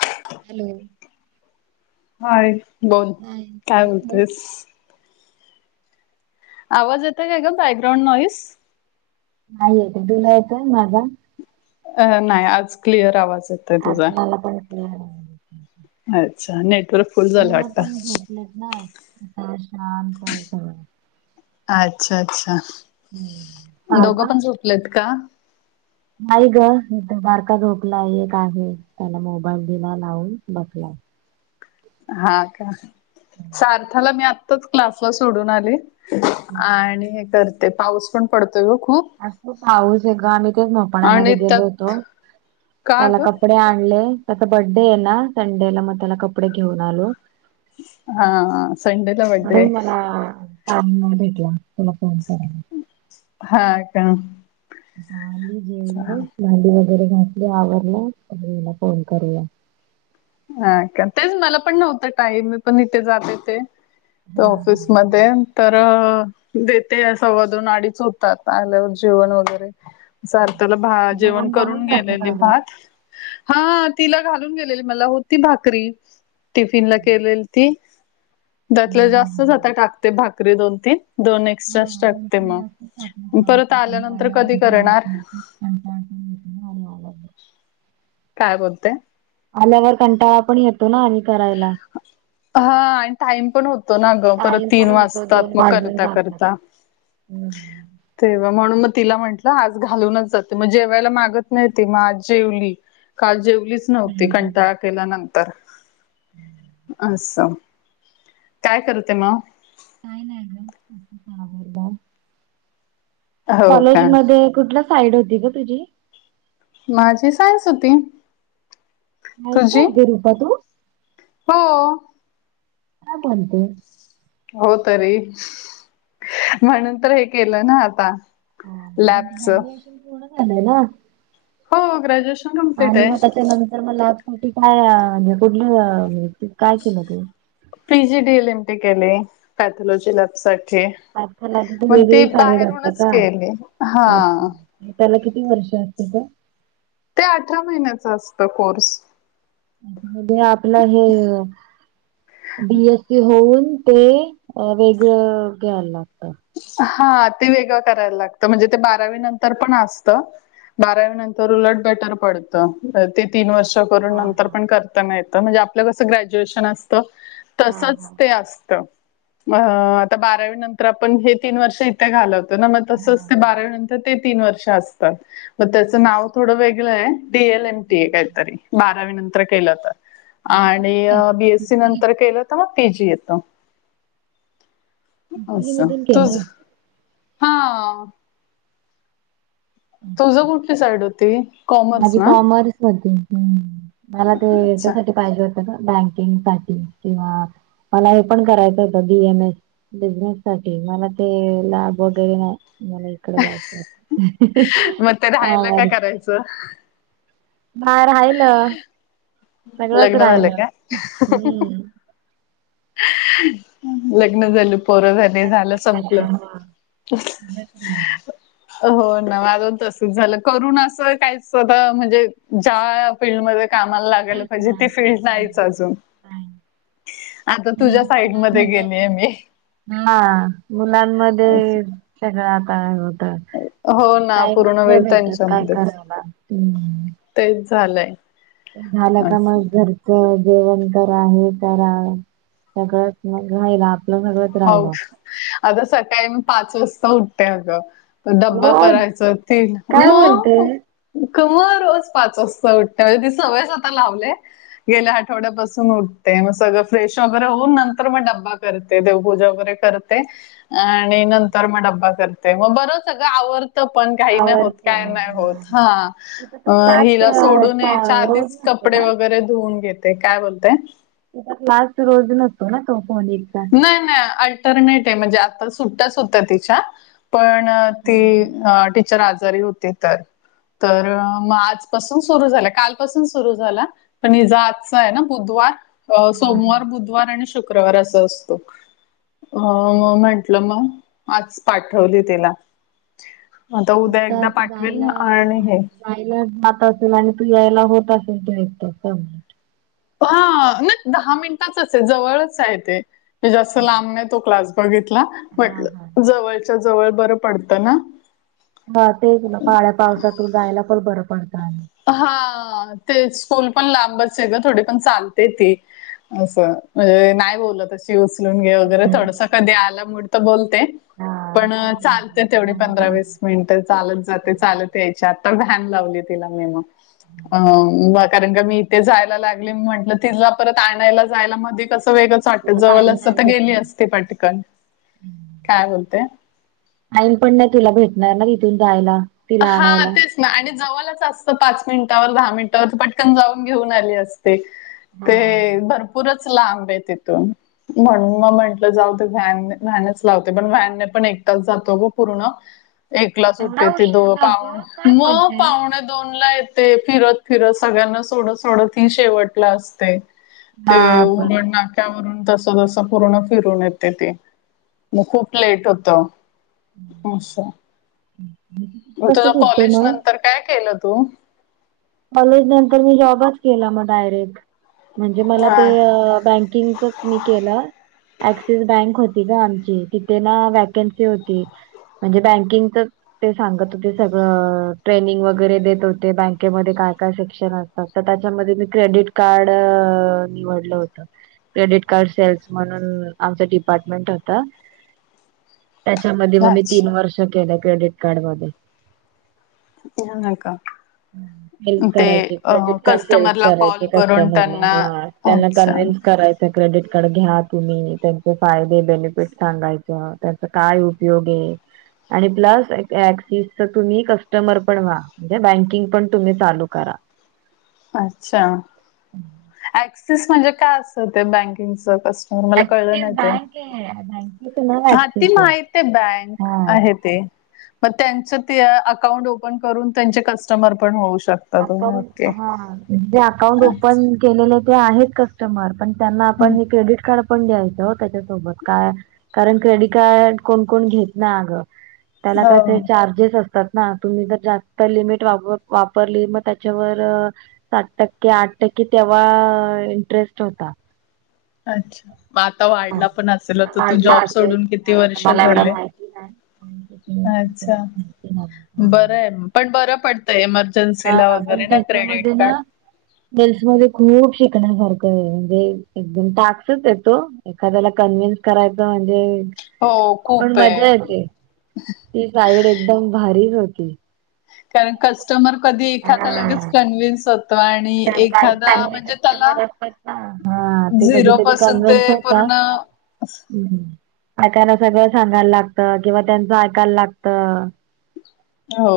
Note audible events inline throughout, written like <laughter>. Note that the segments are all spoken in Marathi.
ह हॅलो हाय बोल हाय. काय येस. बोलतेयस आवाज येत काय का बॅकग्राऊंड नॉईस नाही येत तुला येतंय माझा अ नाही आज क्लिअर आवाज य आज मला पण स् अच्छा नेटवर्क फुल झालं मुलं वाटतं पण झोपलेत ना मग शांत सगळं अच्छा अच्छा हम्म. बारका दोघं पण झोपलेत का नाही ग हे तर बारका झोपला एक आहे त्याला मोबाईल दिला लावून बसला हा का सार्थाला मी आत्ताच क्लासला सोडून आली आणि हे करते पाऊस पण पडतोय ओ खूप आज खुप पाऊस आहे ग आम्ही तेच मोपाण्यामध्ये आणि गेलो होतो त्यात का त्याला ग कपडे आणले त्याता बर्थडे आहे ना संडेला मग त्याला कपडे घेऊन आलो हा संडे ला बड्डे आणि मग भेटूया त्याला फोन कर हा का झाली आदी जेवले भांडी वगैरे घासली आवरलं म आता फोन करूया अ तेच मला पण नव्हतं टाईमी पण इथे जाते ते त हा हा हा ऑफिसमध्ये तर देते सव दोन अडीच होतात आल्यावर जेवण वगैरे सार्थाला जेवण बनून करून जाते गेलेली का ग? भात हा तिला घालून गेलेली मला होती भाकरी टिफिन ला केलेली ती त्यातलं जास्तच आता हम्म. टाकते भाकरी दोन तीन दोन एक्स्ट्रा हा दोन टाकते तीन तासच टाकून मग परत ठेवायचं पाणी आल्यानंतर आल्यावर कधी जमत करणार नाही कंटाळा पण येतो ना आल्यावर काय बोलते आल्यावर कंटाळा पण येतो ना आणि करायला हा आणि टाइम पण होतो ना अगं परत टाइम पण तीन होतो वाजतात मग करता करता हम् तेव्हा म्हणून मग तिला म्हंटलं आज घालूनच जाते मग जेवायला मागत नाही ते मग आज जेवली काल जेवलीच नव्हती कंटाळा केल्यानंतर हम् अस काय करते मग का नाही हो कॉलेज का मध्ये कुठला साईड होती ग तुझी माझी सायन्स होती आयटीआयला हुता तू हा का बणते हो तरी म्हणून तर हे केलं ना आता मग लॅबच. ग्रॅज्युएशन पूर्ण झालं ना? हो ग्रॅज्युएशन कम्प्लीट आणि आहे मग त्याच्यानंतर मग लॅब साठी काय म्हणजे कुठलं काय केलं तू? P G D L M T केली पॅथोलॉजी लॅबसाठी. पॅथॉलॉजी ची वेगळी साईड असते का? केली हा त्याला किती वर्ष असते मग? ते अठरा महिन्याच असतं कोर्स. म्हणजे आपलं हे. बीएस सी होऊन, ते वेगळं घ्याला लागतं. हा ते वेगळं करायला लागतं म्हणजे ते बारावी नंतर पण असत. बारावी नंतर उलट बेटर पडतं. ते तीन वर्ष हा नंतर हा पण करताना येतं म्हणजे आपलं कस ग्रज्युएशन हा हा तसच ते असत. अ आता बारावी नंतर पण हे तीन वर्ष इथे घालवतो ना मग हा तसच ते हा. बारावीनंतर ते तीन वर्ष असतात. मग त्याचं नाव अच्छा थोडं वेगळं आहे. डी एल एम टी आहे काहीतरी. बारावी नंतर केलं तर. मग ते कुठून आणि केलं तू? बीएससी हुपली नंतर केलं तर मग पीजी येत. हुपली अस मधून केलं? तूच हा. तुझ कुठली साईड होती? कॉमर्स माझी ना? कॉमर्स होती. मला ते अच्छा. त्यासाठी पाहिजे होत का? बँकिंग साठी किंवा मला हे पण करायचं होतं बी एम एल. बिझनेस साठी. मला ते लॅब वगैरे नाही मला इकड जायचं मग ते राहायलं का कॉमर्स करायचं? हा राहिलं सगळंच लग्न झालं राहिलं. का? हम्म. लग्न झाल पोर झाली झालं संपलं. सगळंच राहिलं. हो ना अजून तसच झालं. करून असं काहीच आता म्हणजे ज्या फीलल्डमध्ये कामाला लागायला तेच ना. पाहिजे ती फील्ड हम्म. नाहीच अजून. काय. आता आणि तुझ्या साईडमध्ये मुलामध्ये. गेलीये मी. हा मुलांमध्ये सगळं आता हो ना, पूर्ण टाईमच नाही वेळ भेटत, काय त्यांच्यामध्येच. करायला्. तेच झालंय. झालं का असं. मग घर जेवण तर आहे करा सगळंच मग <unintelligible> हो. राहिलं. अगं सकाळी मी पाच वाजता उठते अगं. डब्बा करायच टेन मग. <unintelligible> रोज पाच वाजता उठते म्हणजे ती सवयच आता लावले गेल्या आठवड्यापासून उठते मग सगळं फ्रेश वगैरे होऊन नंतर मग डबबा करत देवपूजा वगैरे करते आणि नंतर मग डब्बा करते मग बर सगळं आव पण काही नाही होत आवरत काय नाही होत. हा तिथं तो क्लास हिला सोडून यायच्या रोज आधीच नसतो कपडे ना? वगैरे धुवून घेते. काय बोलतेय? क्लास रोज नसतो ना तो कॉलेजचा. नाही नाही. अल्टरनेट आहे म्हणजे आ सुट्टाच होत तिच्या पण ती हा अ टीचर आजारी होती तर तर मग आजपासून सुरू झाला कालपासून सुरू झाला. पण हिजा आजच आहे. ना बुधवार. हा. सोमवार, बुधवार आणि शुक्रवार असं असतो. अ म म्हंटलं मग आज पाठवली तिला. आता उद्या एकदा तिथं जायला पाठवेल आणि हे जायला जात असेल आणि तू यायला होत असेल ते <unintelligible> ह नाही दहा मिनिटाचच आहे जवळच आहे ते जास्त लांब नाही तो क्लास. बघितला हा हा. पटल जवळच्या जवळ बरं पडतं ना. हा तेच ना पाळ्या पावसातून जायला पण बरं पडतं. हा ते स्कूल पण लांबच आहे ग थोडी पण चालते ते. असं म्हणजे नाही बोललं त उचलून घे वगैरे थोडस हम्म. कधी आला म तर बोलते हा. पण चालते तेवढी पंधरा वीस मिनिट चालत जाते चालत यायची आता व्यान लावली तिला मी मग. अ कारण का मी ते जायला लागले म्हटलं तिला परत आणायला जायला मध्ये कसं वेग चाटत परत जवळ आईन असतं नाही तर गेली भेटणार. असते पटकन, काय बोलते? टाईम पण नाही तिला भेटणार ना तिथून जायला. तिला हा आणायला. तेच ना आणि जवळच असतं पाच मिनिटावर दहा मिनिटावर तर पटकन जाऊन घेऊन आली अस ते हा ते भरपूरच लांब आहे तिथून. म्हणून मग म्हटलं जाऊ ते व्हॅन व्हॅनच लावते पण व्हॅनने पण एक तास जातो ग पूर्ण. <inaudible> एकला सुट्टी एवढा ती दो उशीर जातो पाहण काय मग बोलते. पाहुणे दोन ला य ते फिरत फिरत सगळ्यांना सोडत सोडत ही शेवटला असते. ते <unintelligible> बापरे! ना <unintelligible> तस पूर्ण फिरून येते ती मग खूप लेट होत. अच्छा. कस सुटते मग? नंतर काय केलं तू? कॉलेज नंतर मी जॉबच केला मग डायरेक्ट म्हणजे मला हा ते बँकिंगच मी केलं ऍक्सिस बँक होती ना आमची तिथे ना वॅकन्सी होती. म्हणजे बँकिंगच ते सांगत होते सगळं ट्रेनिंग वगैरे देत होते बँ काय काय सेक्शन असतात तर त्याच्यामध्ये मी क्रेडिट कार्ड निवडलं होत. क्रेडिट कार्ड सेल्स म्हणून आमच डिपार्टमेंट होत. त्याच्यामध्ये मग मी तीन अच्छा वर्ष केलं क्रेडिट कार्ड मध्ये. <unintelligible> का <inaudible> हेल्प ते करायचे क्रेडिट कार्ड सेल्स कस्टमरला करायचे कॉल करून कस्टमरला त्यांना हा त्यांना अच्छा कन्व्हन्स कराय क्रेडिट कार्ड घ्या तुम्ही त्यांचे फायदे बेनिफिट सांगायच त्याचा काय उपयोग ये. आणि प्लस क्सिसच तुम्ही कस्टमर पण व्हा म्हणजे बँकिंग पण तुम्ही चालू करा. अच्छा ऍक्सिस म्हणजे काय अस ते बँकिंगच कस मला कळलं ऍक्सिस नाही बँक आहे बँकेचं नाव ह ती ऍक्सिस माहित आहे बँक हा आहेत. ते मग त्यांच ते अकाउंट ओपन करून त्यांचे कस्टमर पण होऊ शक अकाउंट ह जे अकाउंट ओपन केलेले ते आहे क <unintelligible> त्यांना आपण क्रेड कार्ड पण द्यायचं त्याच्यासोबत का कारण क्रेडिट कार्ड कोण कोण घेत ना अगं. त्याला कसे हो चार्जेस असतात ना तुम्ही ज जास्त लिमिट वाप वाप वापरली मग त्याच्यावर सात टक्के, आठ टक्के तेव्हा इंटरेस्ट होता. अच्छा म आता वाढला पण असेल तर तू वाढला जॉब असेल सोडून किती वर्ष झाले. आणि किती हे. अच्छा बरं आहे पण बरं पडतंय मग. हा जसेला वगैरे ना क्रेडिट कार्ड. मेल्स मध्ये खूप शिकण्यासारखं आहे म्हणजे एकदम टास्सच येतो. एखाद्याला कन्व्हिन्स करायच म्हणजे. हो पण खूप आहे. मज्जा येते ती साईड एकदम भारीच होती. कार कस्टमर कधी एखादा लगेच कन्व्हन्स होतो आणि. का काही एखादा चांगले म्हणजे त्याला कस्टमर असतात ना हा ते झिरो कधीतरी पासून ते कन्व्हिन्स होता. पूर्ण हो हम यकायना सगळं सांगायला लागत किंवा त्यांचं ऐकायला लागत. हो,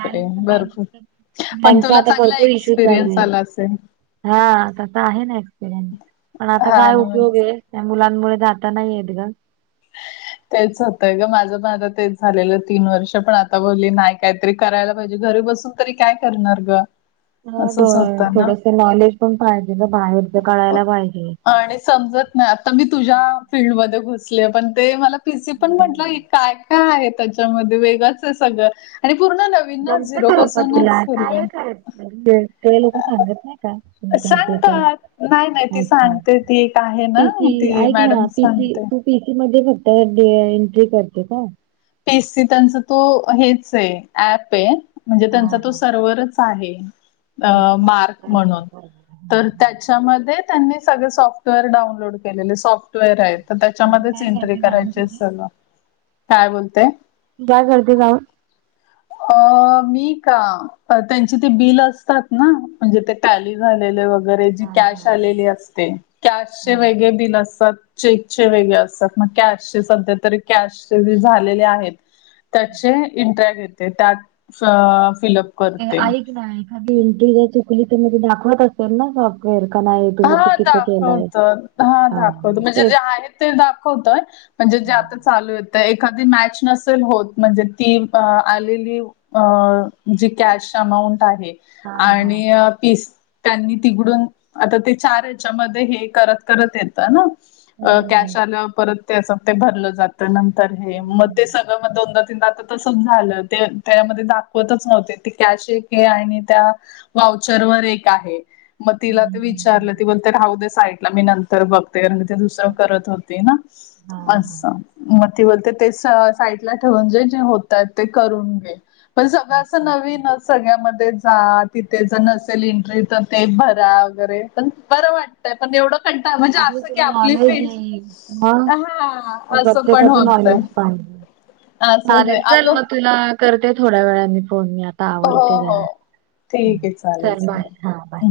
ह भरपूर <inaudible> पण बँकचा तुला आता चांगला भरपूर इशू एक्सपिरियन्स चालूय हाय. आला असेल. हा आता तर आहे ना एक्सपिरियन्स पण आता हा काय ना मग उपयोग आहे. त्या मुलांमुळे जाता नाहीयेत ग. तेच होतय ग माझं माझं तेच झालेलं तीन वर्ष पण आता बोलली नाही काहीतरी करायला पाहिजे घरी बसून. तरी काय करणार ग. मग असंच होतं ना थोडस नॉलेज पण पाहिजे ना बाहेरच कळायला पाहिजे. आणि समजत. नाही आता मी तुझ्या फीलल्डमध्ये घुसले पण ते मला पीसी पण म्हटलं की काय. काय आहे त्याच्यामध्ये वेगच आहे सगळं आणि पूर्ण नवि ''--'' जमत का रुपा तुला काय काय करायत ते लोक सांगत नाही का. करते <unintelligible> सांगतात नाही नाही आप ती अच्छा सांगते ती एक आहे ना पीसी ती ऐक मॅडम ना पीसी सांगते खूप पीसी मध्ये फक्त ते एंट्री करते का. पीसी त्यांचा तो हेच आहे ऍप आहे म्हणजे हा त्यांचा तो हा सर्वरच. आहे अ त्यांच्या मार्क स्वतःच असेल म्हणून. बरोबर. तर त्याच्यामध्ये त्यांनी सगळे सॉफ्टवेअर डाउनलोड केलेले सॉफ्ट''--'' वेअर तर मग तू त्याच्यामध्येच काय एंट्री करते जाऊन करायची तिथे असते ग काय बोलते. काय करती जाऊन. अ मी का. त्यांची ते बिल असतात ना म्हणजे ते टॅली झालेले वगैर. करायची हा हा कॅश हा आलेली असते कॅशचे हा. वेगळे बिल असतात. चेकचे वेगळे असतात मग कॅशचे सध्या तरी कॅशचे जे झालेले आहेत. त्याचे इंटरॅक्ट घेते त्यात फिलप. ऐक ना एखादी एंट्री जर चुकली तर म ते दाखवत असेल ना ग. हा दाखवत हा दाखवत म्हणजे जे तेच आहे ते दाखवतय. म्हणजे जे हा आता चालू येतं एखादी मॅच नसेल होत म्हणजे ती अ आलेली. अ जी कॅश अमाऊंट आहे. हा हा. आणि पिस त्यांनी तिकडून. आता ते चार ह्याच्यामध्ये हे करत करत येतं ना हं, हं, कॅश आला परत. त्याचं ते भरलं जातं नंतर हे मग ते हं, सगळं मग दोनदा तीन आत. तसच झालं ते त्यामध्ये दाखवतच नव्हते ते कॅशे एक हे आहे आणि त्या. वाहूचर वर एक आहे मग तिला ते हं, हं, विचारलं ती हं. बोलते थांब. राहूदे साईड मी नंतर बघते कारण ते दुसरं करत होते ना हां, हां. असं म ''--'' ती बोलते ते सा साईडला ठेवून जे जे होताय ते करून घे. पण सगळं असं अच्छा, अच्छा. नवीन सगळ्या मधे जा तिथे जर नसेल एंट्री तर ते भरा वगैरे पण बरं वाट तय पण एवढ कंटा म्हणजे असं की तुला आपली नॉलेज फ्रेंड येईल. मग हा असं पण होतय. पाणी असंच आहे <unintelligible> चल अगं म तुला करते थोड्या वेळानी फोन मी आ आता हो आवरते हो जरा, ठीक आहे चालेल चल बाय चालेल हा बाय.